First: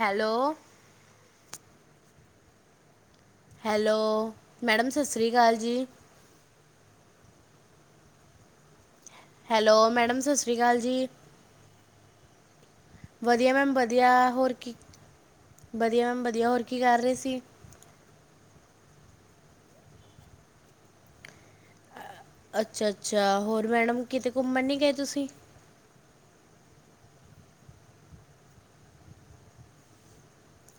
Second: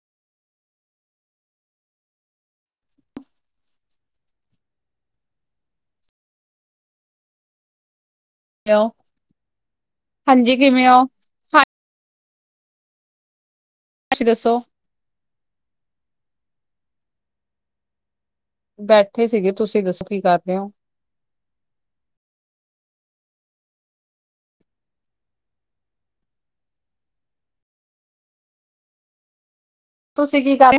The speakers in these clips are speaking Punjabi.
ਹੈਲੋ [inaudible] ਹੈਲੋ, ਮੈਡਮ ਸਸ੍ਰੀ ਅਕਾਲ ਜੀ ਲੋ ਹੈਲੋ ਮੈਡਮ ਸਸ੍ਰੀ ਅਕਾਲ ਜੀ, ਵਧੀਆ ਮੈਮ ਵਧ ਤੁਸੀਂ ਵਧੀਆ, ਹੋਰ ਦੱਸੋ ਕੀ, ਵਧੀਆ ਮੈਮ ਵਧੀਆ ਹੋਰ ਕੀ ਕਰ ਰਹੇ ਸੀ ਬੈਠੇ ਸੀਗੇ ਤੁਸੀਂ ਦੱਸੋ ਕੀ ਕਰਦੇ ਓ ਅ, ਅੱਛਾ- ਅੱਛਾ ਹੋਰ ਮੈਡਮ ਕਿਤੇ ਘੁੰਮਣ ਨੀ ਗਏ ਤੁਸੀਂ ਤੁਸੀਂ ਕੀ ਕਰ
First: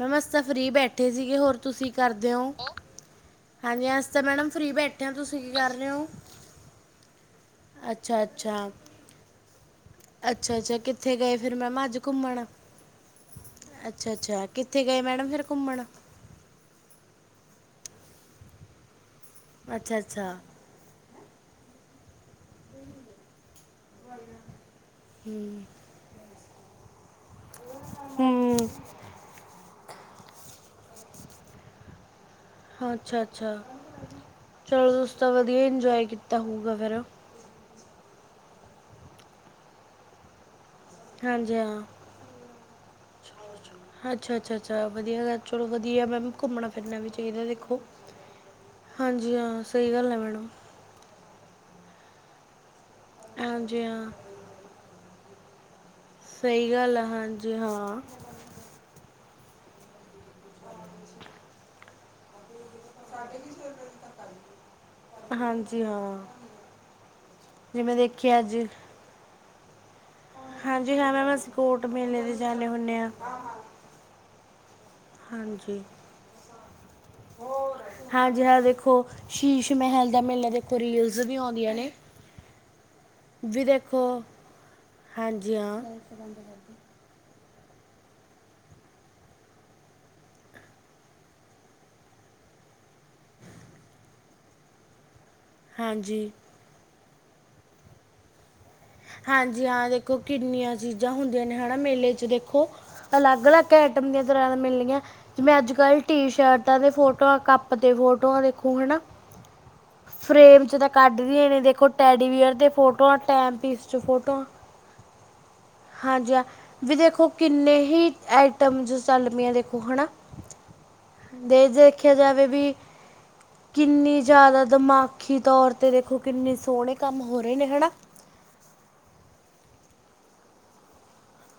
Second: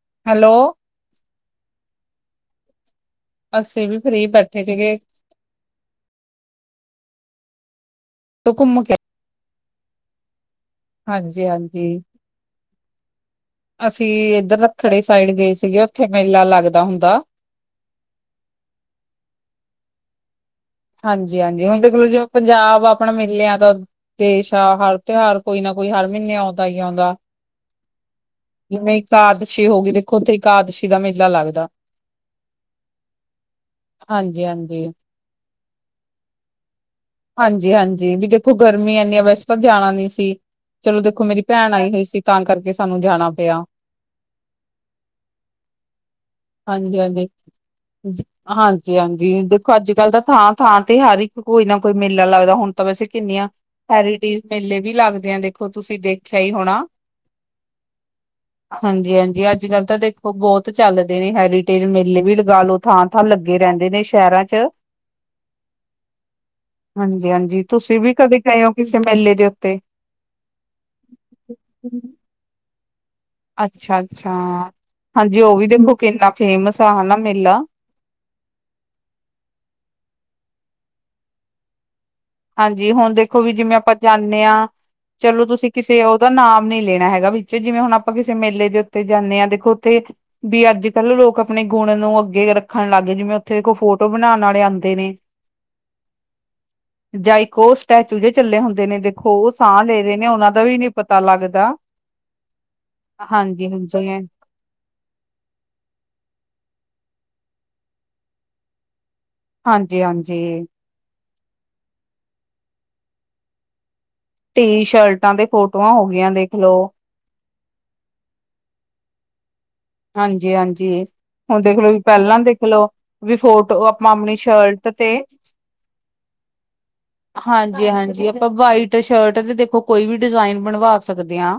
ਮੈਂ ਅਸੀ ਤਾਂ ਹੈਲੋ ਫ਼ਰੀ ਬੈਠੇ ਸੀਗੇ, ਹੋਰ ਤੁਸੀਂ ਕੀ ਕਰਦੇ ਓ ਹਾਂਜੀ ਅਸੀਂ ਤਾਂ ਮੈਡਮ ਫਰੀ ਬੈਠੇ ਤੁਸ ਤੁਸੀਂ ਕੀ ਕਰ ਰਹੇ ਓ, ਅੱਛਾ- ਤੂੰ ਅੱਛਾ ਘੁੰਮ ਕੇ ਅੱਛਾ- ਅੱਛਾ ਕਿੱਥੇ ਗਏ ਹਾਂਜੀ ਫੇਰ ਮੈਮ ਹਾਂਜੀ ਅੱਜ ਘੁੰਮਣ, ਅਸੀਂ ਅੱਛਾ- ਅੱਛਾ ਇੱਧਰ ਕਿੱਥੇ ਰੱਖੜੇ ਗਏ ਸਾਈਡ ਮੈਡਮ ਫੇਰ ਗਏ ਸੀਗੇ ਘੁੰਮਣ ਉੱਥੇ ਮੇਲਾ ਲੱਗਦਾ ਹੁੰਦਾ ਅੱਛਾ -ਅੱਛਾ ਹਾਂਜੀ- ਹਾਂਜੀ, ਹੁਣ ਦੇਖ ਲਓ ਜੋ ਪੰਜਾਬ ਆਪਣਾ ਮੇਲਿਆਂ ਦਾ ਦੇਸ਼ ਆ, ਹਰ ਤਿਉਹਾਰ ਕੋਈ ਨਾ ਕੋਈ ਹਰ ਮਹੀਨੇ ਆਉਂਦਾ ਹੀ ਆਉਂਦਾ ਹਮ ਜਿਵੇਂ ਇਕਾਦਸ਼ੀ ਹੋ ਗਈ, ਦੇਖੋ ਉੱਥੇ ਇਕਾਦਸ਼ੀ ਦਾ ਮੇਲਾ ਲੱਗਦਾ ਹਾਂ ਅੱਛਾ- ਅੱਛਾ, ਹਾਂਜੀ ਹਾਂਜੀ ਚਲੋ ਤੁਸੀ ਤਾਂ ਵਧੀਆ ਇੰਜੋਏ ਕੀਤਾ ਹੋਊਗਾ ਫੇਰ ਹਾਂਜੀ- ਹਾਂਜੀ ਵੀ ਦੇਖੋ ਗਰਮੀ ਐਨੀਆ, ਵੈਸੇ ਤਾਂ ਜਾਣਾ ਨੀ ਸੀ ਚਲੋ ਦੇਖੋ ਮੇਰੀ ਹਾਂਜੀ ਭੈਣ ਹਾਂ ਆਈ ਹੋਈ ਸੀ ਤਾਂ ਕਰਕੇ ਸਾਨੂੰ ਜਾਣਾ ਪਿਆ ਅੱਛਾ- ਅੱਛਾ- ਅੱਛਾ ਵਧੀਆ, ਚਲੋ ਵਧੀਆ ਮੈਮ ਘੁੰਮਣਾ ਫਿਰਨਾ ਵੀ ਚਾਹੀਦਾ ਦੇਖੋ ਹਾਂਜੀ ਹਾਂਜੀ ਹਾਂ ਦੇਖੋ ਅੱਜ- ਸਹੀ ਗੱਲ ਕੱਲ ਹੈ ਤਾਂ ਮੈਡਮ ਥਾਂ- ਥਾਂ ਤੇ ਹਰ ਕੋਈ ਨਾ ਕੋਈ ਮੇਲਾ ਲੱਗਦਾ ਹੁਣ ਤਾਂ ਵੈਸੇ ਕਿੰਨੀਆਂ ਹਾਂਜੀ ਹਾਂ ਹੈਰੀਟੇਜ ਮੇਲੇ ਵੀ ਲੱਗਦੇ ਆ ਦੇਖ ਉਹ ਤੁਸੀਂ ਦੇਖਿਆ ਈ ਸਹੀ ਹੋਣਾ। ਗੱਲ ਆ ਹਾਂਜੀ ਹਾਂ ਹਾਂਜੀ ਹਾਂਜੀ ਅੱਜ- ਕੱਲ੍ਹ ਤਾਂ ਦੇਖੋ ਬਹੁਤ ਚੱਲਦੇ ਨੇ ਹੈਰੀਟੇਜ ਮੇਲੇ ਵੀ ਲਗਾ ਲਓ। ਥਾਂ ਥਾਂ ਲੱਗੇ ਰਹਿੰਦੇ ਨੇ ਸ਼ਹਿਰਾਂ ਚ ਹਾਂਜੀ ਹਾਂ ਹਾਂਜੀ ਹਾਂਜੀ ਜਿਵੇਂ ਤੁਸੀਂ ਵੀ ਦੇਖਿਆ ਕਦੇ ਅੱਜ ਗਏ ਹੋ ਕਿਸੇ ਮੇਲੇ ਦੇ ਉੱਤੇ ਹਾਂਜੀ ਹਾਂ ਮੈਮ ਅਸੀਂ ਕੋੋਟ ਮੇਲੇ ਦੇ ਜਾਂਦੇ ਹੁੰਦੇ ਹਾਂ। ਅੱਛਾ ਅੱਛਾ, ਹਾਂਜੀ ਉਹ ਵੀ ਦੇ ਬੁ ਇੰਨਾ ਫੇਮਸ ਆ ਹਨਾ ਮੇਲਾ ਹਾਂਜੀ ਹਾਂ ਦੇਖੋ ਸ਼ੀਸ਼ ਮਹਿਲ ਦਾ ਮੇਲੇ ਦੇਖੋ ਰੀਲਸ ਵੀ ਆਉਂਦੀਆਂ ਨੇ ਹਾਂਜੀ ਹੁਣ ਦੇਖੋ ਵੀ ਜਿਵੇਂ ਆਪਾਂ ਜਾਂਨੇ ਆ, ਚਲੋ ਹਾਂਜੀ ਤੁਸੀਂ ਹਾਂ ਕਿਸੇ ਉਹਦਾ ਨਾਮ ਨੀ ਲੈਣਾ ਹੈਗਾ ਵੀ ਜਿਵੇਂ ਹੁਣ ਆਪਾਂ ਕਿਸੇ ਮੇਲੇ ਦੇ ਉੱਤੇ ਜਾਂਨੇ ਆ ਦੇਖੋ ਉੱਥੇ ਵੀ ਅੱਜ- ਕੱਲ ਲੋਕ ਆਪਣੇ ਗੁਣ ਨੂੰ ਅੱਗੇ ਰੱਖਣ ਲੱਗ ਗਏ, ਜਿਵੇਂ ਉੱਥੇ ਕੋਈ ਫੋਟੋ ਬਣਾਉਣ ਵਾਲੇ ਆਂਦੇ ਨੇ ਹਾਂਜੀ ਜਾਈ ਕੋੋਸਟ ਹਾਂਜੀ ਹਾਂ ਲੈ ਦੇਖੋ ਰਹੇ ਨੇ ਉਹਨਾਂ ਦਾ ਕਿੰਨੀਆਂ ਵੀ ਨੀ ਚੀਜ਼ਾਂ ਪਤਾ ਹੁੰਦੀਆਂ ਨੇ ਲੱਗਦਾ। ਹਨਾ ਮੇਲੇ ਚ ਦੇਖੋ ਅਲੱਗ- ਅਲੱਗ ਆਈਟਮਆਂ ਹਾਂਜੀ-ਹਾਂਜੀ, ਦਰ ਮਿਲਣੀਆਂ, ਜਿਵੇਂ ਅੱਜ- ਕੱਲ ਟੀ ਸ਼ਰਟਾਂ ਦੇ ਫੋਟੋਆਂ ਕੱਪ ਦੇ ਫੋਟੋਆਂ ਦੇਖੋ ਹਨਾ ਫਰੇਮ ਹਾਂਜੀ-ਹਾਂਜੀ ਚ ਤਾਂ ਕੱਢਦੀਆਂ ਨੇ ਦੇਖੋ ਟੈਡੀਵਅਰ ਦੇ ਫੋਟੋਆਂ ਟੈਮਪੀਸ ਫੋਟੋਆਂ ਟੀ ਸ਼ਰਟਾਂ ਤੇ ਫੋਟੋਆਂ ਹੋ ਗਈਆਂ ਹਾਂਜੀ ਹ ਦੇਖਲੋ। ਵੀ ਦੇਖੋ ਕਿੰਨੇ ਹੀ ਆਈਟਮ ਜ ਸਲਮੀਆਂ ਦੇ ਹਾਂਜੀ ਹਾਂਜੀ ਹੁਣ ਦੇਖਲੋ ਵੀ ਦੇਖਿਆ ਪਹਿਲਾਂ ਜਾਵੇ ਵੀ ਦੇਖਲਓ, ਵੀ ਫੋਟੋ ਆਪਾਂ ਕਿੰਨੀ ਆਪਣੀ ਜ਼ਿਆਦਾ ਸ਼ਰਟ ਤੇ ਦਿਮਾਗੀ ਤੌਰ ਤੇ ਦੇਖੋ ਕਿੰਨੇ ਸੋਹਣੇ ਕੰਮ ਹੋ ਰਹੇ ਨੇ ਹਾਂਜੀ ਹਨਾ ਹਾਂਜੀ ਆਪਾਂ ਵਾਈਟ ਸ਼ਰਟ ਦੇ ਦੇਖੋ ਕੋਈ ਵੀ ਡਿਜ਼ਾਇਨ ਬਣਵਾ ਸਕਦੇ ਆ।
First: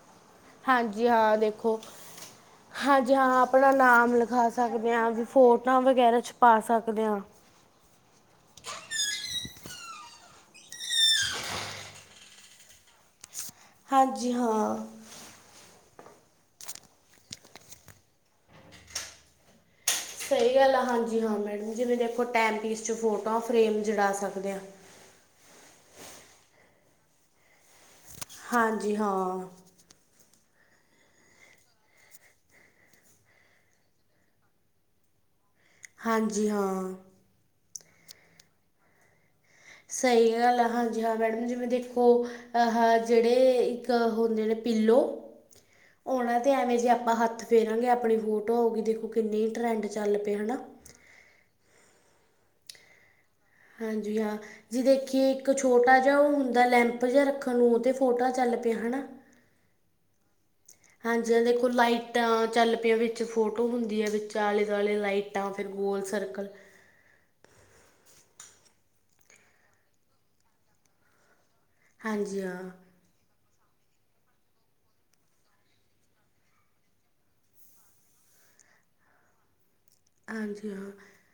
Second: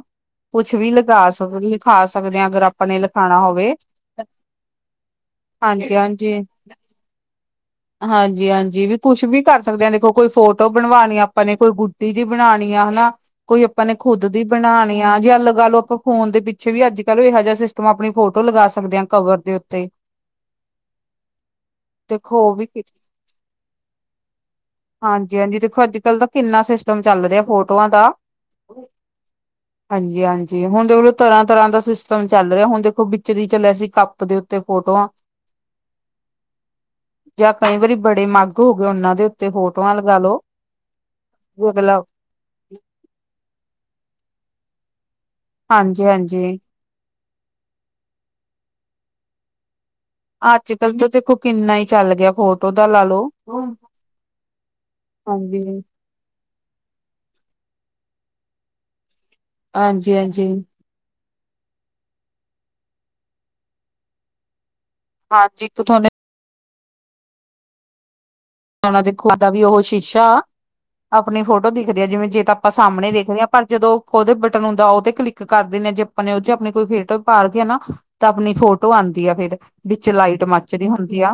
ਕੁਛ ਵੀ ਹਾਂਜੀ ਲਗਾ ਸਕ, ਲਿਖਾ ਸਕਦੇ ਆ ਅਗਰ ਆਪਣੇ ਜਾਂ ਆਪਣਾ ਨਾਮ ਲਿਖਾ ਸਕਦੇ ਆ ਵੀ ਫੋਟਾਂ ਹਾਂਜੀ ਵਗੈਰਾ ਹਾਂਜੀ ਛਪਾ ਸਕਦੇ ਆ। ਹਾਂਜੀ ਹਾਂਜੀ ਵੀ ਕੁਛ ਵੀ ਕਰ ਸਕਦੇ ਆ, ਦੇਖੋ ਕੋਈ ਫੋਟੋ ਬਣਵਾਉਣੀ ਆਪਾਂ ਨੇ ਕੋਈ ਗੁ ਤੀ ਜੇ ਬਨਾਣੀਆ ਹਨਾ ਕੋਈ ਆਪਾਂ ਨੇ ਖੁਦ ਹਾਂਜੀ ਦੀ ਹਾਂ। ਬਣਾਣੀ ਆ ਜੇ ਅ ਲਗਾ ਲਓ। ਆਪਾਂ ਫੋਨ ਦੇ ਪਿੱਛੇ ਵੀ ਅੱਜ- ਕੱਲ੍ਹ ਇਹੋ ਜਿਹਾ ਸ ਤ ਆਪਣੀ ਫੋਟੋ ਲਗਾ ਸਕਦੇ ਆ ਕਵਰ ਦੇ ਉੱਤੇ ਸਹੀ ਗੱਲ ਆ ਹਾਂਜੀ ਹਾਂ ਮੈਡਮ ਜਿਵੇਂ ਦੇਖੋ ਉਹ ਟਾਈਮ- ਪੀਸ ਵੀ 'ਚ ਫੋਟੋਆਂ ਫਰੇਮ ਜੜਾ ਸਕਦੇ ਆ। ਹਾਂਜੀ ਹਾਂਜੀ ਦੇਖੋ ਅੱਜ- ਕੱਲ ਤਾਂ ਕਿੰਨਾ ਸਿਸਟਮ ਚੱਲ ਰਿਹਾ ਫੋਟੋਆਂ ਦਾ ਹਾਂਜੀ ਹਾਂ ਹਾਂਜੀ ਹਾਂਜੀ ਹੁਣ ਦੇਖਲੋ ਤਰ੍ਹਾਂ- ਤਰ੍ਹਾਂ ਦਾ ਸਿਸਟਮ ਚੱਲ ਰਿਹਾ, ਹੁਣ ਦੇਖੋ ਵਿਚਰੀ ਚੱਲਿਆ ਸੀ ਕੱਪ ਦੇ ਉੱਤੇ ਫੋਟੋਆਂ ਹਾਂਜੀ ਹਾਂ ਜਾਂ ਕਈ ਵਾਰੀ ਬੜੇ ਮੱਗ ਹੋ ਗਏ ਉਹਨਾਂ ਦੇ ਉੱਤੇ ਫੋਟੋਆਂ ਲਗਾ ਸਹੀ ਲੋ ਗੱਲ ਆ ਹਾਂਜੀ ਹਾਂ ਮੈਡਮ ਜਿਵੇਂ ਅਗਲਾ ਦੇਖੋ ਜਿਹੜੇ ਇੱਕ ਹੁੰਦੇ ਨੇ ਪਿੱਲੋ, ਉਹਨਾਂ ਹਾਂਜੀ-ਹਾਂਜੀ ਤਾਂ ਐਵੇਂ ਜੇ ਆਪਾਂ ਹੱਥ ਫੇਰਾਂਗੇ, ਆਪਣੀ ਫੋਟੋ ਹੋ ਗਈ ਦੇਖੋ ਕਿੰਨਨੀ ਈ ਟਰੈਂਡ ਚੱਲ ਪਏ ਹਨਾ ਅੱਜ-ਕੱਲ੍ਹ ਤਾਂ ਦੇਖੋ ਕਿੰਨਾ ਈ ਚੱਲ ਗਿਆ ਫੋਟੋ ਦਾ ਲਾ ਲਓ। ਹਾਂਜੀ ਹਾਂ, ਜੇ ਦੇਖੀਏ ਇੱਕ ਹਾਂਜੀ, ਛੋਟਾ ਉਹ ਹੁੰਦਾ ਲੈਂਪ ਜਿਹਾ ਰੱਖਣ ਨੂੰ ਉਹ ਤੇ ਫੋਟਾਂ ਚੱਲ ਪਿਆ ਹਨਾ ਹਾਂਜੀ ਹਾਂਜੀ ਹਾਂਜੀ-ਹਾਂ ਐ ਦੇਖੋ ਲਾਈਟਾਂ ਚੱਲ ਪਈ ਵਿੱਚ ਫੋਟੋ ਹੁੰਦੀ ਐ ਵਿੱਚ ਆਲੇ ਦੁਆਲੇ ਲਾਈ ਹਾਂਜੀ ਤਾਂ ਹਾਂਜੀ ਫਿਰ ਇੱਕ ਗੋਲ ਥੋਨੇ ਸਰਕਲ ਨਾਂ-ਨਾਂ ਦੇਖੋ ਏਦਾ ਵੀ ਓਹ ਸ਼ੀਸ਼ਾ ਅਪਨੀ ਫੋਟੋ ਦੇਖਦੇ ਆ ਜਿਵੇਂ ਹਾਂਜੀ ਜੇ ਤਾਂ ਹਾਂ ਆਪਾਂ ਸਾਮਣੇ ਦੇਖਦੇ ਆ ਪਰ ਜਦੋਂ ਓਦੇ ਬਟਨ ਹੁੰਦਾ ਓ ਤੇ ਕਲਿੱਕ ਕਰਦੇ ਨੇ ਜੇ ਅਪਨੇ ਓਏ ਚ ਅਪਨੇ ਕੋਈ ਫੇਟ ਪਾਰ ਕੇ ਏਨਾ ਤਾਂ ਅਪਨੀ ਫੋਟੋ ਆਂਦੀ ਐ ਫੇਰ। ਵਿੱਚ ਲਾਈਟ ਹਾਂਜੀ ਮਚ ਦੀ ਹਾਂ ਹੁੰਦੀ ਆ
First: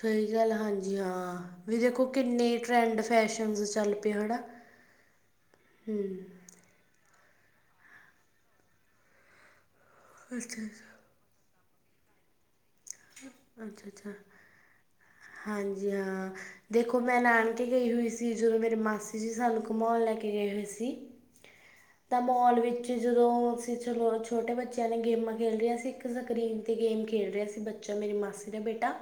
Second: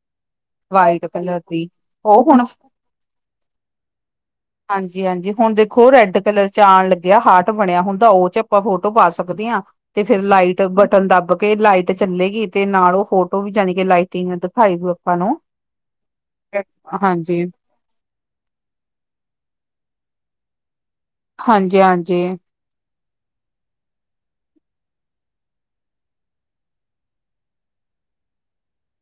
ਸਹੀ ਗੱਲ ਹਾਂਜੀ ਵਾਈਟ ਹਾਂ ਕਲਰ ਵੀ ਦੇਖੋ ਓ ਹੁਣ ਕਿੰਨੇ ਟਰੈਂਡ ਫੈਸ਼ਨਸ ਚੱਲ ਪਏ ਹਨਾ ਹਾਂਜੀ-ਹਾਂਜੀ ਹੁਣ ਦੇਖੋ ਰੈਡ ਕ ਲਰ ਚ ਆਣ ਲੱਗਿਆ ਹਾਠ ਬਣਿਆ ਹੁੰਦਾ ਓ ਚ ਆਪਾਂ ਫੋਟੋ ਪਾ ਸਕਦੇ ਆਂ। ਤੇ ਫੇਰ ਲਾਈਟ ਬਟਨ ਦੱਬ ਕੇ ਲਾਈਟ ਚੱਲੇਗੀ। ਤੇ ਨਾਲ ਓ ਫੋਟੋ ਵੀ ਜਾਨੀ ਕਿ ਅੱਛਾ ਅੱਛਾ ਲਾਈਟਿੰਗ ਦਿਖਾਈ ਦਊ ਆਪਾਂ ਨੂੰ। ਹਾਂਜੀ ਹਾਂ, ਦੇਖੋ ਮੈਂ ਹਾਂਜੀ ਨਾਨਕੇ ਗਈ ਹੋਈ ਸੀ ਜਦੋਂ ਮੇਰੇ ਮਾਸੀ ਜੀ ਸਾਨੂੰ ਘਮਉਣ ਲੈ ਕੇ ਗਏ ਹੋਏ ਸੀ‌। ਹਾਂਜੀ ਤਾਂ ਹਾਂਜੀ ਮੋਲ ਵਿੱਚ ਤੇ ਜਦੋਂ ਅਸੀਂ ਚਲੋ ਛੋਟੇ ਬੱਚਿਆਂ ਨੇ ਗੇਮਾਂ ਖੇਡ ਰਿਆਂ ਸੀਂ ਇੱਕ ਸਕਰੀਨ ਤੇ ਗੇਮ ਖੇਡ ਰਏ ਸੀ। ਬੱਚਾ ਮੇਰੀ ਮਾਸੀ ਦਾ ਬੇਟਾ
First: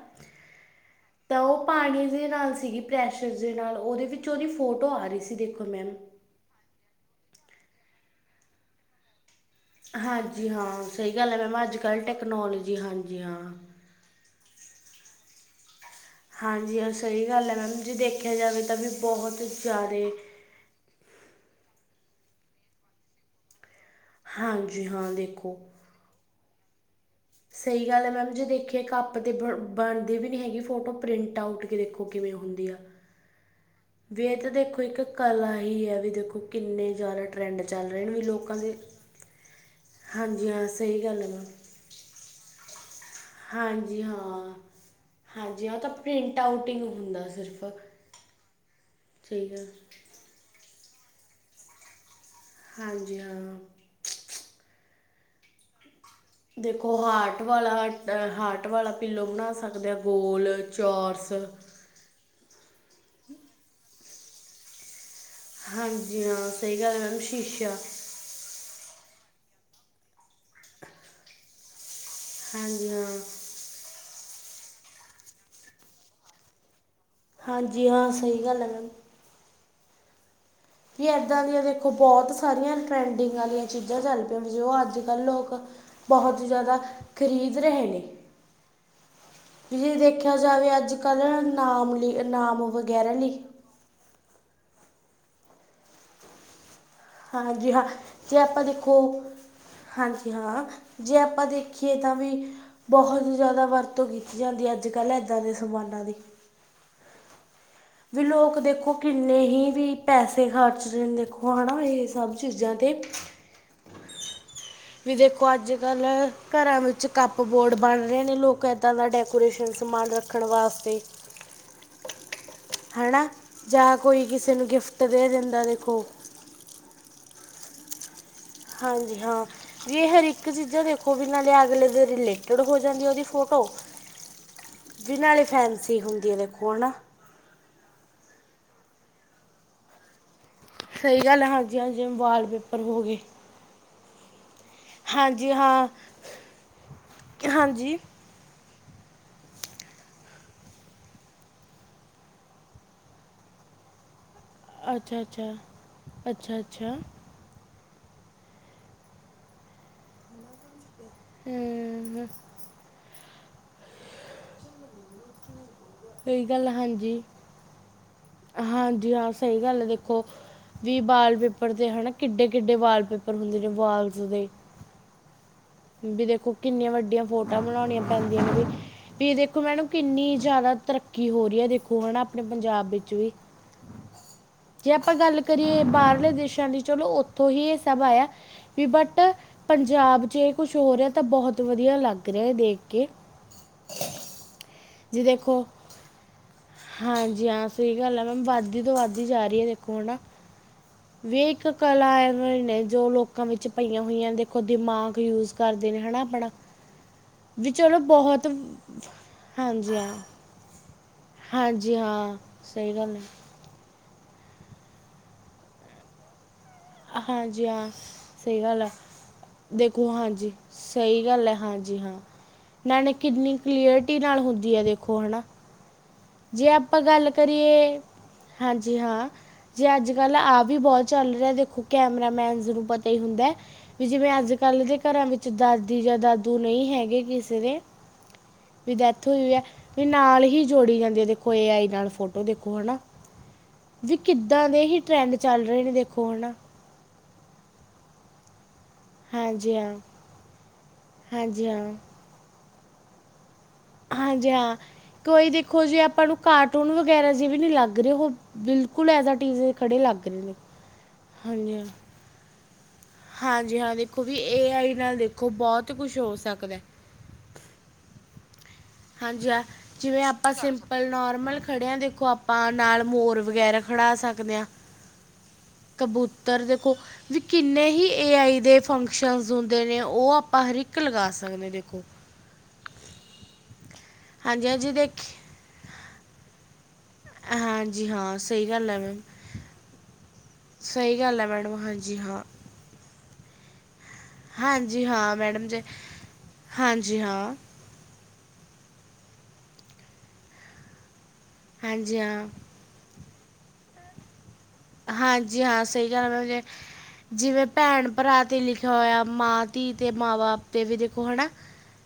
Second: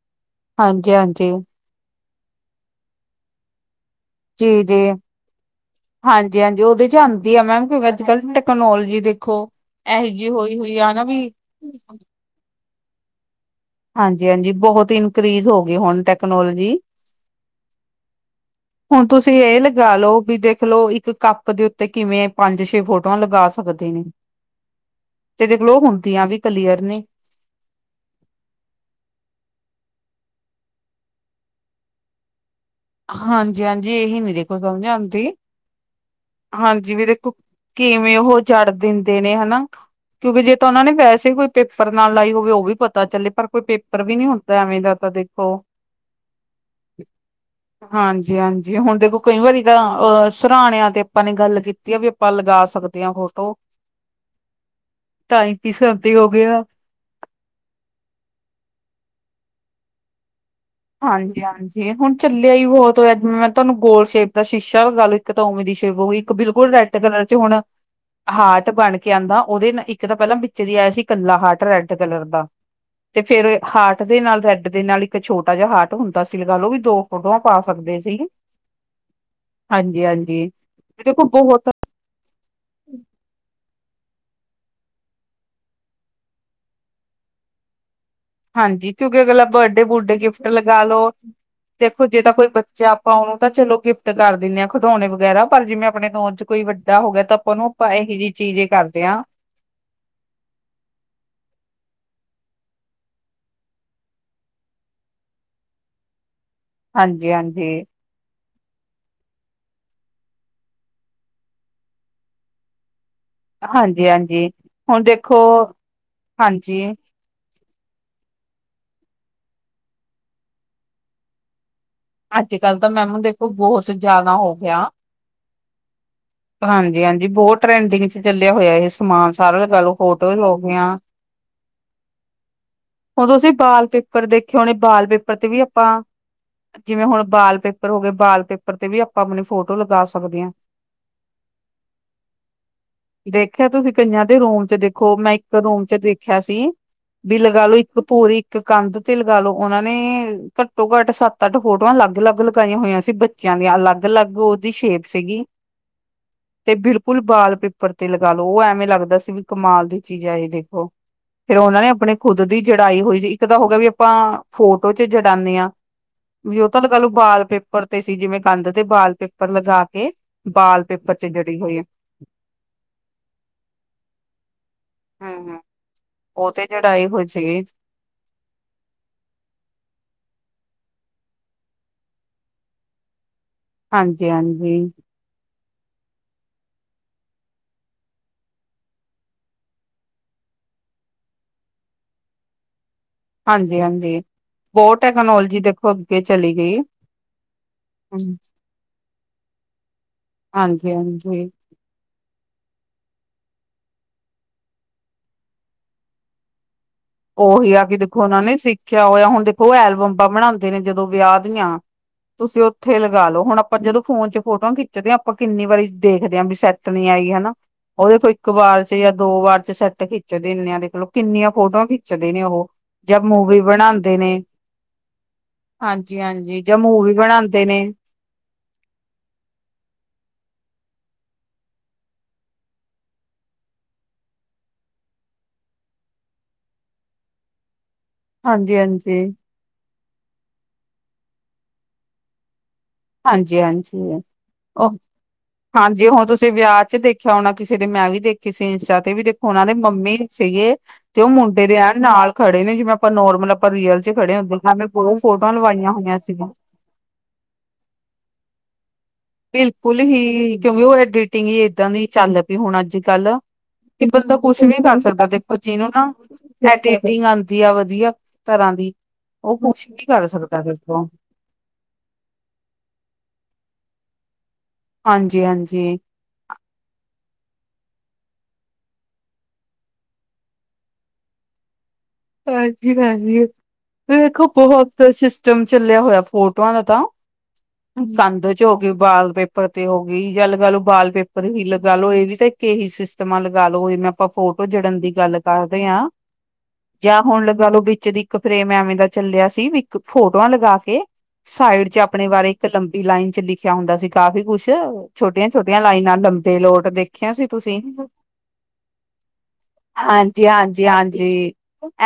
ਹਾਂਜੀ-ਹਾਂ। ਤਾਂ ਓ ਪਾਣੀ ਦੇ ਨਾਲ ਸੀਗੀ ਪ੍ਰੈਸ਼ਰ ਦੇ ਨਾਲ ਓਦੇ ਵਿੱਚ ਉਹਦੀ ਜੀ-ਜੀ ਫੋਟੋ ਆ ਰਹੀ ਸੀ ਦੇਖੋ ਮੈਮ ਹਾਂ। ਜੀ ਹਾਂਜੀ ਓਦੇ ਚ ਆਂਦੀ ਐ ਮੈਮ ਕਿਉਂਕਿ ਆੱਜ-ਕੱਲ ਟੈਕਨੋਲੋਜੀ ਦੇਖੋ ਇਹੋ ਜਿਹੀ ਹਾਂਜੀ ਹੋਈ ਹੋਈ ਹਾਂ, ਆ ਨਾ ਸਈ ਵੀ ਗੱਲ ਐ ਮੈਮ ਆੱਜ-ਕੱਲ ਟੈਕਨੋਲੋਜੀ ਹਾਂਜੀ ਹਾਂ। ਹਾਂਜੀ-ਹਾਂਜੀ ਬੋਹਤ ਇਨਕਰੀਜ਼ ਹੋ ਗਈ ਹੁਣ ਟੈਕਨੋਲੋਜੀ, ਹਾਂਜੀ ਹਾਂ ਸਹੀ ਗੱਲ ਹੈ ਮੈਮ ਜੇ ਦੇਖਿਆ ਜਾਵੇ ਤਾਂ ਵੀ ਹੁਣ ਬਹੁਤ ਤੁਸੀਂ ਏ ਲਗਾ ਜ਼ਿਆਦਾ ਲਓ ਵੀ ਦੇਖਲਓ ਇੱਕ ਕੱ ਪ ਦੇ ਉੱਤੇ ਕਿਵੇਂ ਪੰਜ-ਛੇ ਫੋਟੋਆਂ ਲਗਾ ਸਕਦੇ ਨੇ। ਹਾਂਜੀ ਹਾਂ ਤੇ ਦੇਖੋ ਦੇਖ ਲੋਂ ਹੁੰਦੀਆਂ ਵੀ ਕਲੀਅਰ ਨੇ। ਸਈ ਗੱਲ ਐ ਮੈਮ ਜੇ ਦੇਖੀਏ ਕੱਪ ਤੇ ਬ ਬਣਦੀ ਵੀ ਨੀ ਹੈਗੀ ਫੋਟੋ ਪ੍ਰਿੰਟ ਆਊਟ ਕੇ ਵੇਖੋ ਕਿਵੇਂ ਹੁੰਦੀ ਆ। ਹਾਂਜੀ-ਹਾਂਜੀ ਏਹੀ ਵੀ ਨੀ ਇਹ ਤਾਂ ਦੇਖੋ ਸਮਝ ਇੱਕ ਆਂਦੀ, ਕਲਾ ਹੀ ਹੈ ਵੀ ਦੇਖੋ ਕਿੰਨੇ ਹਾਂਜੀ ਵੀ ਜ਼ਿਆਦਾ ਦੇਖੋ ਟਰੈਂਡ ਚੱਲ ਰਹੇ ਨੇ ਕਿਵੇਂ ਵੀ ਓ ਲੋਕਾਂ ਚੜ੍ਹ ਦੇ ਦਿੰਦੇ ਨੇ ਹੈਨਾ ਕਿਉਂਕਿ ਹਾਂਜੀ ਜੇ ਹਾਂ ਤਾਂ ਓਨਾਂ ਨੇ ਸਹੀ ਗੱਲ ਹੈ ਵੈਸੇ ਮੈਮ ਕੋਈ ਪੇਪਰ ਨਾਲ ਲਾਈ ਹੋਵੇ ਓ ਵੀ ਪਤਾ ਚੱਲੇ ਪਰ ਕੋਈ ਹਾਂਜੀ ਪੇਪਰ ਵੀ ਨੀ ਹਾਂ ਹੁੰਦਾ ਐਵੇਂ ਦਾ ਤਾਂ ਦੇਖ ਹਾਂਜੀ ਓ ਤਾਂ ਪ੍ਰਿੰਟ ਆਊਟ ਈ ਹੁੰਦਾ ਸਿਰਫ। ਹਾਂਜੀ-ਹਾਂਜੀ ਹੁਣ ਦੇਖੋ ਕਈ ਠੀਕ ਵਾਰੀ ਹੈ ਤਾਂ ਅ ਸਰਾਣਿਆਂ ਤੇ ਆਪਾਂ ਨੇ ਗੱਲ ਕੀ ਤੀ ਤੇ ਵੀ ਆਪਾਂ ਲਗਾ ਸਕਦੇ ਆ ਹਾਂਜੀ ਫੋਟੋ। ਹਾਂ ਤਾਈ ਪੀ ਸਦੇ ਹੋ ਗਏ ਆ। ਓ ਹਾਰਟ ਵਾਲਾ ਅ ਹਾਰਟ ਵਾਲਾ ਪਿੱਲੋ ਬਣਾ ਸਕਦੇ ਆ ਗੋਲ ਚੌਰਸ ਹਾਂਜੀ-ਹਾਂਜੀ, ਹੁਣ ਚੱਲਿਆ ਈ ਬੋਤ ਹੋਇਆ ਜਿਵੇ ਮੈਂ ਤੁਆਨੂੰ ਗੋਲ ਸ਼ੇਪ ਦਾ ਸ਼ੀਸ਼ਾ ਲਗਾ ਲੋ ਇੱਕ ਦਾ ਓਵੇਂ ਦੀ ਸ਼ੇਵ ਹੋਗੀ, ਹਾਂਜੀ ਇੱਕ ਹਾਂ ਬਿਲਕੁਲ ਸਹੀ ਰੈੱਡ ਗੱਲ ਹੈ ਮੈਮ ਕਲਰ ਚ ਹੁਣ ਸ਼ੀਸ਼ਾ ਹਾੱਟ ਬਣ ਕੇ ਆਂਦਾ ਓਦੇ ਨਾ ਇੱਕ ਤਾਂ ਪੈਲਾਂ ਵਿੱਚ ਦੀ ਆਇਆ ਸੀ ਕੱਲਾ ਹਾਰਟ ਰੈਡ ਕਲਰ ਦਾ ਹਾਂਜੀ ਹਾਂ ਤੇ ਫੇਰ ਹਾਰਟ ਦੇ ਨਾਲ ਰੈਡ ਦੇ ਨਾਲ ਇੱਕ ਛੋਟ ਟਾ ਜ ਹਾਰਟ ਹੁੰਦਾ ਸੀ ਲਗਾਲੋ ਓਵੀ ਦੋ ਫੋਟੋਆਂ ਪਾ ਹਾਂਜੀ ਸਕਦੇ ਹਾਂ ਸੀ। ਸਹੀ ਗੱਲ ਹੈ ਮੈਮ ਹਾਂਜੀ-ਹਾਂਜੀ। ਕੀ ਇੱਦਾਂ ਦੀਆਂ ਦੇਖੋ ਬੋਤ ਸਾਰੀਆਂ ਟਰੈਂਡਿੰਗ ਆਲੀਆਂ ਚੀਜ਼ਾਂ ਚੱਲ ਪਈਆਂ ਵੀ ਜੋ ਆੱਜ-ਕੱਲ ਲੋਕ ਬੋਹਤ ਈ ਜੈਦਾ ਖਰੀਦ ਰਹੇ ਨੇ। ਹਾਂਜੀ ਕਿਉਂਕਿ ਅਗਲਾ ਵੀ ਬਰਡੇ ਜੇ ਬੂਡੇ ਦੇਖਿਆ ਗਿਫਟ ਜਾਵੇ ਲਗਾ ਅੱਜ ਲਓ ਕੱਲ੍ਹ ਨਾਮ ਦੇਖੋ ਲਿ ਜੇ ਤਾਂ ਕੋਈ ਨਾਮ ਬੱਚੇ ਵਗੈਰਾ ਅਪਾ ਓਨੂੰ ਲਿਖ ਤਾਂ ਚਲੋ ਗਿਫਟ ਕਰ ਦਿੰਨੇ ਆ ਖਿਡੌਣੇ ਵਗੈਰਾ ਪਰ ਜਿਵੇਂ ਅਪਨੇ ਨੌਨ ਚ ਕੋਈ ਵੱ ਗਾ ਹੋਗਿਆ ਤਾਂ ਆਪਾਂ ਉਹ ਨੂੰ ਹਾਂਜੀ ਹਾਂ ਆਪਾਂ ਇਹੋ ਜਿਹੀ ਜੇ ਚੀਜ਼ ਆਪਾਂ ਇਹ ਦੇਖੋ ਕਰਦੇ ਹਾਂ। ਹਾਂਜੀ ਹਾਂ, ਜੇ ਆਪਾਂ ਦੇਖੀਏ ਤਾਂ ਵੀ ਬਹੁਤ ਜ਼ਿਆਦਾ ਵਰਤੋਂ ਕੀਤੀ ਜਾਂਦੀ ਹੈ, ਅੱਜ-ਕੱਲ੍ਹ ਏਦਾਂ ਦੇ ਸਮਾਨਾਂ ਦੀ। ਹਾਂਜੀ-ਹਾਂਜੀ। ਵੀ ਲੋਕ ਦੇਖੋ ਕਿੰਨੇ ਹੀ ਵੀ ਪੈਸੇ ਖਰਚ ਰੇ ਨੇ ਦੇਖੋ, ਹੈਨਾ? ਏ ਸਭ ਚੀਜ਼ਾਂ ਤੇ। ਹਾਂਜੀ-ਹਾਂਜੀ। ਵੀ ਦੇਖੋ ਅੱਜ-ਕੱਲ੍ਹ ਘਰਾਂ ਵਿੱਚ ਕੱਪ-ਬੋਰਡ ਬਣ ਰੇ ਨੇ, ਲੂਕ ਏਦਾਂ ਦਾ ਡੈਕੋਰੇਸ਼ਨ ਸਮਾਨ ਰੱਖਣ ਵਾਸਤੇ। ਅੱਜ ਕੱਲ ਤਾਂ ਮੈਮ ਹਨਾ, ਦੇਖੋ ਬਹੁਤ ਜਾਂ ਕੋਈ ਜ਼ਿਆਦਾ ਕਿਸੇ ਹੋ ਨੂੰ ਗਿਫਟ ਦੇ ਦਿੰਦਾ, ਦੇਖੋ! ਹਾਂਜੀ-ਹਾਂਜੀ ਬੌਤ ਟਰੈਂਡਿੰਗ 'ਚ ਚੱਲਿਆ ਹੋਇਆ ਐ ਹਾਂਜੀ ਸਮਾਨ ਹਾਂ ਸਾਰਾ ਲਗਾਲੋ, ਵੀ ਇਹ ਹਰ ਫੋਟੋਜ਼ ਇੱਕ ਹੋ ਗੀ ਚੀਜ਼ਾਂ ਆਂ। ਦੇਖੋ ਵੀ ਨਾਲੇ ਅਗਲੇ ਦੇ ਰਿਲੇਟਡ ਹੋ ਜਾਂਦੀ ਉਹਦੀ ਓਦੋ ਅਸੀਂ ਫੋਟੋ ਬਾਲ ਪੇਪਰ ਦੇਖੇ ਹੋਣੇ, ਬਾਲ ਪੇਪਰ ਨਾਲੇ 'ਤੇ ਵੀ ਫੈਂਸੀ ਅਪਾਂ ਹੁੰਦੀ ਹੈ ਦੇਖੋ ਹੈ ਨਾ ਜਿਵੇਂ ਹੁਣ ਬਾਲ ਪੇ ਪਰ ਹੋ ਗਏ, ਵਾਲਪੇਪਰ ਤੇ ਵੀ ਆਪਾਂ ਆਪਣੀ ਫੋਟੋ ਲਗਾ ਸਕਦੇ ਆਂ। ਸਹੀ ਗੱਲ ਐ, ਹਾਂਜੀ-ਹਾਂਜੀ ਜਿਵੇਂ ਵਾਲਪੇਪਰ ਹੋ ਗੇ। ਦੇਖਿਆ ਤੁਸੀਂ ਕਈਆਂ ਦੇ ਰੂਮ ਤੇ ਦੇਖੋ, ਮੈਂ ਹਾਂਜੀ ਇੱਕ ਰੂਮ ਹਾਂ 'ਚ ਦੇਖਿਆ ਸੀ ਵੀ ਲਗਾ ਲੋ ਹਾਂਜੀ ਇੱਕ ਪੂਰੀ ਕੰਧ ਤੇ ਲਗਾਲੋ, ਓਨਾਂ ਨੇ ਘੱਟੋ-ਘੱਟ ਸੱਤ-ਅੱਠ ਫੋਟੋਆਂ ਅਲੱਗ-ਅਲੱਗ ਲਗਾਈਆਂ ਹੋਈਆਂ ਸੀ ਬੱਚਿਆਂ ਦੀ, ਅਲੱਗ-ਅਲੱਗ ਓਦੀ ਸ਼ੇਪ ਅੱਛਾ ਸੀਗੀ। ਅੱਛਾ ਅੱਛਾ ਤੇ ਅੱਛਾ ਬਿਲਕੁਲ ਵਾਲਪੇਪਰ 'ਤੇ ਲਗਾ ਲੋ, ਓ ਐਵੇਂ ਲੱਗਦਾ ਸੀ ਵੀ ਕਮਾਲ ਦੀ ਚੀਜ਼ ਆ ਐ ਦੇਖੋ, ਫੇਰ ਓਨਾਂ ਨੇ ਆਪਣੇ ਹੂੰ ਖੁੱਦ ਦੀ ਜੜਾਈ ਹੋਈ ਸੀ, ਇੱਕ ਤਾਂ ਹੋ ਗਿਆ ਵੀ ਆਪਾਂ ਫੋਟੋ 'ਚ ਜੜਾਨੇ ਆਂ, ਸਹੀ ਵੀ ਗੱਲ ਓਤੋਂ ਲਗਾਲੋ ਹਾਂਜੀ ਵਾਲਪੇਪਰ ਪਰਤੇ ਸੀ, ਜਿਵੇਂ ਕੰਧ ਤੇ ਹਾਂਜੀ ਹਾਂ ਵਾਲਪੇਪਰ ਸਹੀ ਗੱਲ ਲਗਾ ਹੈ ਕੇ ਦੇਖੋ ਵਾਲ ਵੀ ਪੇਪਰ ਚ ਜੜੀ ਵਾਲਪੇਪਰ ਹੋਈ 'ਤੇ, ਹਨਾ ਕਿੱਡੇ-ਕਿੱਡੇ ਵਾਲਪੇਪਰ ਹੁੰਦੇ ਨੇ ਵਾਲਸ ਦੇ। ਹਮ-ਹਮ। ਵੀ ਦੇਖੋ ਕਿੰਨੀਆਂ ਵੱਡੀਆਂ ਫੋਟੋਆ ਬਣਾਣੀਆਂ ਪੈਂਦੀਆਂ ਵੀ ਵੀ ਦੇਖੋ ਮੈਡਮ, ਕਿੰਨੀ ਜਾਦਾ ਤਰੱਕੀ ਹੋ ਰੀ ਐ, ਦੇਖੋ ਹਨਾ ਆਪਣੇ ਪੰਜਾਬ ਵਿੱਚ ਵੀ। ਹਾਂਜੀ-ਹਾਂਜੀ, ਜੇ ਆਪਾਂ ਗੱਲ ਕਰੀਏ ਬਾਰਲੇ ਦੇਸ਼ਾਂ ਦੀ, ਚਲੋ ਉੱਥੋਂ ਈ ਐ ਸਭ ਆਇਆ। ਵੀ ਬਟ ਪੰਜਾਬ 'ਚ ਐ ਕੁਛ ਹੋ ਰਿਆ ਤਾਂ ਬਹੁਤ ਵਧੀਆ ਲੱਗ ਰਿਆ ਐ ਦੇਖ ਕੇ। ਹਾਂਜੀ-ਹਾਂਜੀ। ਬਹੁਤ ਜੀ ਦੇਖੋ ਟੈਕਨੋਲੋਜੀ ਅੱਗੇ ਚਲੀ ਗਈ। ਹਾਂਜੀ, ਹਾਂ ਸਈ ਗੱਲ ਐ ਮੈਮ, ਵੱਧ ਤੋਂ ਵੱਧ ਵੱਧੀ ਜਾ ਰਈ ਐ, ਦੇਖੋ ਹਨਾ? ਹਾਂਜੀ-ਹਾਂਜੀ। ਵੇਖ ਕਲਾ ਐਵੇਂ ਨੇ ਜੋ ਲੋਕਾਂ ਵਿੱਚ ਪਈਆਂ ਹੋਈਆਂ ਨੇ, ਦੇਖੋ ਦਿਮਾਗ ਯੂਜ਼ ਕਰਦੇ ਨੇ ਹੈ ਨਾ ਆਪਣਾ। [inaudible] ਓਹੀ ਆ ਕਿ ਚਲੋ ਦੇਖੋ ਓਨਾਂ ਬਹੁਤ ਨੇ ਸਿੱਖਿਆ ਹੋਇਆ, ਹੁਣ ਦੇਖੋ ਹਾਂਜੀ ਹਾਂ ਐਲਬਮਬਾਂ ਬਣਾਂਦੇ ਨੇ ਜਦੋਂ ਵਿਆਹ ਦੀਆਂ, ਹਾਂਜੀ ਹਾਂ ਤੁਸੀਂ ਸਹੀ ਓਥੇ ਗੱਲ ਲਗਾ ਲੋ, ਹੁਣ ਆਪਾਂ ਜਦੋਂ ਫੋਨ 'ਚ ਫੋਟੋਆਂ ਖਿੱਚਦੇ ਆਂ, ਆਪਾਂ ਕਿੰਨੀ ਵਾਰੀ ਦੇਖਦੇ ਆਂ ਵੀ ਸੈ ਟ ਨੀ ਹੈ ਆਈ, ਹਨਾ ਹਾਂਜੀ ਹਾਂ ਓਦੇ ਕੋਲ ਇੱਕ ਸਹੀ ਗੱਲ ਵਾਰ ਹੈ 'ਚ ਜਾਂ ਦੋ ਵਾਰ 'ਚ ਸੈੱਟ ਦੇਖੋ ਖਿੱਚ ਹਾਂਜੀ ਦੇਨੇ ਆ, ਦੇਖਲੋ ਸਹੀ ਗੱਲ ਕਿੰਨੀਆਂ ਹੈ ਫੋਟੋਆਂ ਖਿ ਹਾਂਜੀ ਹਾਂ ਖਿੱਚਦੇ ਨੇ ਓਹੋ, ਨਾਲੇ ਜਾਂ ਕਿੰਨੀ ਮੂਵੀ ਬਨਾਣਦੇ ਕਲੀਅਰਟੀ ਨਾਲ ਨੇ। ਹੁੰਦੀ ਹੈ ਦੇਖੋ ਹੈ ਨਾ ਹਾਂਜੀ-ਹਾਂਜੀ, ਜੇ ਜਾਂ ਆਪਾਂ ਮੂੰਵੀ ਗੱਲ ਬਨਾਣਦੇ ਨੇ। ਕਰੀਏ ਹਾਂਜੀ ਹਾਂ। ਜੀ ਅੱਜ-ਕੱਲ੍ਹ ਆ ਵੀ ਬੋਤ ਚੱਲ ਰਿਆ, ਦੇਖੋ ਕੈਮਰਾਮੈਨਜ਼ ਨੂੰ ਪਤਾ ਈ ਹੁੰਦੈ। ਵੀ ਜਿਵੇਂ ਅੱਜ-ਕੱਲ੍ਹ ਦੇ ਘਰਾਂ ਵਿੱਚ ਦਾਦੀ ਜਾਂ ਦਾਦੂ ਨਈ ਹੈਗੇ ਕਿਸੇ ਦੇ ਵੀ ਹਾਂਜੀ-ਹਾਂਜੀ, ਡੈਥ ਹੋਈ-ਹੋਈ ਐ, ਵੀ ਨਾਲ ਹੀ ਜੋੜੀ ਜਾਂਦੀ ਐ, ਦੇਖੋ ਏ ਆਈ ਨਾਲ ਫੋਟੋ, ਦੇਖੋ ਹਨਾ। ਹਾਂਜੀ-ਹਾਂਜੀ, ਐ ਓਹ, ਟਰੈਂਡ ਚੱਲ ਰਹੇ ਨੇ ਹਾਂਜੀ ਹੁਣ ਦੇਖੋ ਹੈ ਤੁਸੀ ਨਾ ਵੇਆ 'ਚ ਦੇਖ ਖਿਆਓ ਨਾ ਕਿਸੇ ਦੇ ਮੈਂ ਵੀ ਦੇਖੀ ਸੀ ਇੰਸਟਾ ਤੇ ਵੀ ਦੇਖੋ ਓਨਾ ਦੇ ਹਾਂਜੀ ਹਾਂ ਮੰਮੀ ਸੀਗੇ, ਤੇ ਓ ਮੁੰਡੇ ਹਾਂਜੀ ਦੇ ਹਾਂ ਐਨ ਨਾਲ ਖੜੇ ਨੇ ਜਿਵੇਂ ਆਪਾ ਨੋਰਮਲ ਪਰ ਰੀਅਲ ਚ ਖੜੇ ਹਾਂਜੀ ਹਾਂ ਹੁੰਦੇ ਬੋ ਫੋਟੋਆਂ ਲਵਾਈਆਂ ਹੋਈਆਂ ਸੀਗੀਆਂ। [unintelligible] ਕੈ ਰਿਆ ਵੀ ਨੀ ਲੱਗ ਰੇ ਔ ਬਿਲਕੁਲ ਐਜ਼ ਟੀਜ਼ ਖੜੇ ਬਿਲਕੁਲ ਲੱਗ ਰਹੇ ਨੇ ਹੀ ਕਿਉਂਕਿ ਓ ਐਡੀਟਿੰਗ ਈ ਹਾਂਜੀ ਹਾਂ ਏਦਾਂ ਦੀ ਚੱਲ ਪੀ ਹੁਣ ਅੱਜ ਕੱਲ, ਹਾਂਜੀ ਹਾਂ ਕਿ ਦੇਖੋ ਬੰਦਾ ਕੁੱਛ ਏ ਵੀ ਆਈ ਕਰ ਨਾਲ ਸਕਦਾ ਦੇਖੋ ਜਿਨੂੰ ਬਹੁਤ ਨਾ ਕੁਛ ਹੋ ਸਕਦਾ ਐਡਿਟ ਟਿੰਗ ਆਂਦੀ ਆ ਵਧੀਆ ਤਰ੍ਹਾਂ ਦੀ। ਹਾਂਜੀ ਉਹ ਐ ਕੁਛ ਵੀ ਜਿਵੇਂ ਕਰ ਆਪਾਂ ਸਕਦਾ ਦੇਖੋ ਸਿਪਲ ਨੋਰਮਲ ਖੜੇ ਆ ਦੇਖੋ ਆਪਾ ਨਾਲ ਮੋਰ ਵਗੈਰਾ ਖੜਾ ਸਕਦੇ ਆ। ਹਾਂਜੀ-ਹਾਂਜੀ। ਕਬੂਤਰ ਦੇਖੋ ਵੀ ਕਿੰਨੇ ਹੀ ਏ ਆਈ ਦੇ ਫੰਕਸ਼ਨਸ ਹੁੰਦੇ ਨੇ ਓ ਆਪਾ ਹਰ ਇੱਕ ਲਗਾ ਸਕਦੇ ਆ ਦੇਖੋ। ਹਾਂਜੀ ਪੈਂਜੀ, ਵੇਖੋ ਹਾਂਜੀ ਹਾਂਜੀ ਬਹੁਤ ਦੇਖ ਸਿਸਟਮ ਚੱਲਿਆ ਹੋਇਆ ਫੋਟੋਆਂ ਦਾ ਤਾਂ ਹਾਂਜੀ ਹਾਂ ਦੰਦ ਚ ਸਹੀ ਹੋਗੇ ਗੱਲ ਹੈ ਮੈਮ ਵਾਲ ਪੇਪਰ ਤੇ ਔ ਵੀ ਜਾ ਲਗਾ ਲੋ ਬਾਲ ਸਹੀ ਗੱਲ ਪੇਪਰ ਹੈ ਹੀ ਮੈਡਮ ਲਗਾਲੋ, ਹਾਂਜੀ ਏਵੀ ਹਾਂ ਤਾ ਇਕ ਇਹੀ ਸਿਸਟਮਾਂ ਲਗਾਲੋ ਓਹੀ ਮੈਂ ਆਪਾ ਫੋਟੋ ਜੜਨ ਹਾਂਜੀ ਦੀ ਹਾਂ ਗੱਲ ਮੈਡਮ ਕਰ ਜੀ ਰੇ ਆ। ਹਾਂਜੀ ਜਾਂ ਹੁਣ ਹਾਂ ਲਗਾ ਲਓ ਵਿੱਚ ਦੀ ਇੱਕ ਫਰੇਮ ਐਵੇਂ ਦਾ ਚੱਲਿਆ ਸੀ ਵੀ ਇੱਕ ਫੋਟੋਆਂ ਲਗਾ ਕੇ ਸਾਈਡ ਚ ਹਾਂਜੀ ਆਪਣੇ ਹਾਂ ਵਾਰੇ ਇੱਕ ਲੰਬੀ ਲਾਈਨ ਚ ਲਿਖ ਕੇ ਆਉਂਦਾ ਸੀ ਕਾਫ਼ੀ ਕੁਛ ਹਾਂਜੀ ਛੋਟੀਆਂ-ਛੋਟੀਆਂ ਹਾਂ ਲਾਈਨਾਂ ਲੰਬੇ ਲੋਟ ਦੇਖਿਆ ਸੀ ਤੁਸੀ। ਭੈਣ-ਭਰਾ ਤੇ ਲਿਖਿਆ ਹੋਇਆ, ਮਾਂ-ਧੀ ਤੇ ਮਾਂ-ਬਾਪ ਤੇ ਵੀ ਦੇਖੋ ਹਨਾ।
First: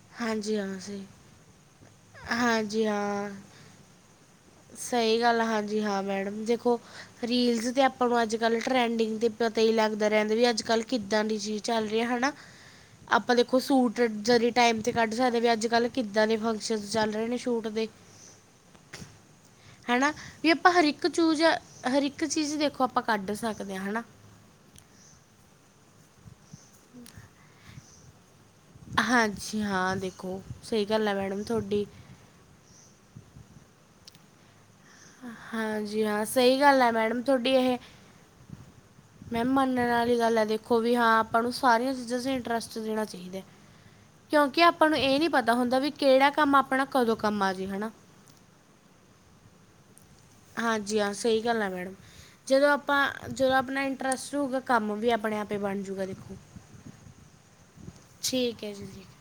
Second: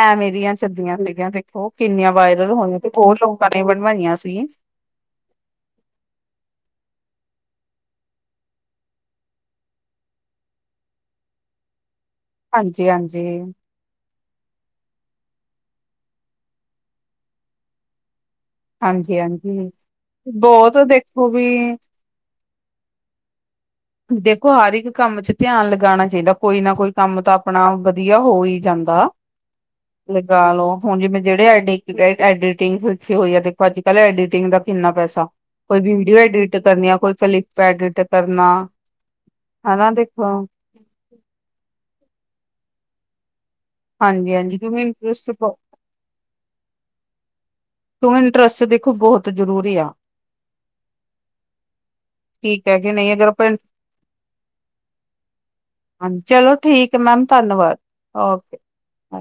ਐਵੇ ਦੀਆਂ ਚਲੀਆ ਸੀਗੀਆਂ ਦੇਖੋ ਕਿੰਨੀਆਂ ਵਾਇਰਲ ਹੋਈਆਂ ਤੇ ਹੋਰ ਲੋਕਾਂ ਨੇ ਬਣਵਾਈਆਂ ਸੀ। ਸਈ ਗੱਲ ਐ ਹਾਂਜੀ ਹਾਂ ਮੈਡਮ ਦੇਖੋ ਰੀਲਸ ਤੇ ਆਪਾਂ ਨੂੰ ਅੱਜ-ਕੱਲ ਟਰੈਂਡਿੰਗ ਦੀ ਪਤਾ ਈ ਲਾਗਦਾ ਰੈਂਦੇ ਵੀ ਅੱਜ-ਕੱਲ੍ਹ ਕਿਦਾਂ ਦੀ ਚੀਜ਼ ਚਲ ਰੀ ਐ ਹਨਾ। ਹਾਂਜੀ ਹਾਂਜੀ ਆਪਾ ਦੇਖੋ ਸੂਟ ਤੇ ਜਰੀ ਟਾਈਮ ਤੇ ਕੱਢ ਸਕਦੇ ਵੀ ਅੱਜ-ਕੱਲ੍ਹ ਕਿਦਾਂ ਦੇ ਫੰਕਸ਼ਨ ਚਲ ਰੇ ਨੇ ਸ਼ੂਟ ਦੇ। ਹਾਂਜੀ-ਹਾਂਜੀ ਹਨਾ ਵੀ ਆਪਾ ਹਰ ਇਕ ਚੂਜ਼ ਹਰ ਇਕ ਚੀਜ਼ ਦੇਖੋ ਆਪਾਂ ਕੱਢ ਸਕਦੇ ਆ ਹਨਾ। ਦੇਖੋ ਹਰ ਇਕ ਕੰਮ ਚ ਧਿਆਨ ਲਗਾਣਾ ਚਾਈਦਾ ਕੋਈ ਨਾ ਕੋਈ ਕੰਮ ਤਾਂ ਆਪਣਾ ਵਧੀਆ ਹੋਈ ਜਾਂਦਾ, ਹਾਂਜੀ ਹਾਂ ਦੇਖੋ ਲਗਾ ਲੋ ਸਹੀ ਹੁਣ ਗੱਲ ਹੈ ਜਿਵੇਂ ਮੈਡਮ ਜੇੜੇ ਆਡੇ ਤੁਹਾਡੀ ਐਡੀਟਿੰਗ ਰੱਖੀ ਹੋਈ ਐ ਦੇਖੋ ਅੱਜ-ਕੱਲ੍ਹ ਐਡੀਟਿੰਗ ਦਾ ਕਿੰਨਾ ਪੈਸਾ, ਕੋਈ ਹਾਂਜੀ ਵੀਡੀਓ ਹਾਂ ਐਡਿਟ ਸਹੀ ਗੱਲ ਕਰਨੀ ਹੈ ਆਂ, ਕੋਈ ਮੈਡਮ ਤੁਹਾਡੀ ਕਲਿੱਪ ਇਹ ਐਡਿਟ ਕਰਨਾ ਮੈਮ ਮੰਨਣ ਹਨਾ ਆਲੀ ਦੇਖੋ ਗੱਲ ਐ ਦੇਖੋ ਵੀ ਹਾਂ ਆਪਾਂ ਨੂੰ ਸਾਰੀਆਂ ਚੀਜ਼ਾਂ ਚ ਇੰਟਰਸਟ ਦੇਣਾ ਚਾਈਦਾ। ਹਾਂਜੀ ਹਾਂਜੀ ਕਿਉਂਕਿ ਆਪਾਂ ਨੂੰ ਏ ਨੀ ਇੰਟਰਸਟ ਪਤਾ ਕਿਉਂਕਿ ਹੁੰਦਾ ਵੀ ਕੇੜਾ ਕੰਮ ਆਪਣਾ ਕਦੋਂ ਕੰਮ ਆਜੇ ਹਨਾ। ਕਿਉ ਇੰਟਰਸਟ ਦੇਖੋ ਬੋਹਤ ਜ਼ਰੂਰੀ ਆ। ਹਾਂਜੀ ਹਾਂ ਸਈ ਗੱਲ ਆ ਮੈਂਡਮ। ਠੀਕ ਜਦੋਂ ਹੈ ਕਿ ਆਪਾ ਨਹੀਂ ਅਗਰ ਆਪਾਂ ਜਦੋਂ ਆਪਣਾ ਇੰਟਰਸਟ ਹੋਉਗਾ ਕੰਮ ਵੀ ਆਪਣੇ ਆਪੇ ਈ ਬਣ ਜੁਗਾ ਦੇਖੋ। ਚਲੋ ਠੀਕ ਐ ਮੈਮ ਧੰਨਵਾਦ ਠੀਕ ਹੈ ਜੀ ਜੀ ਓਕੇ।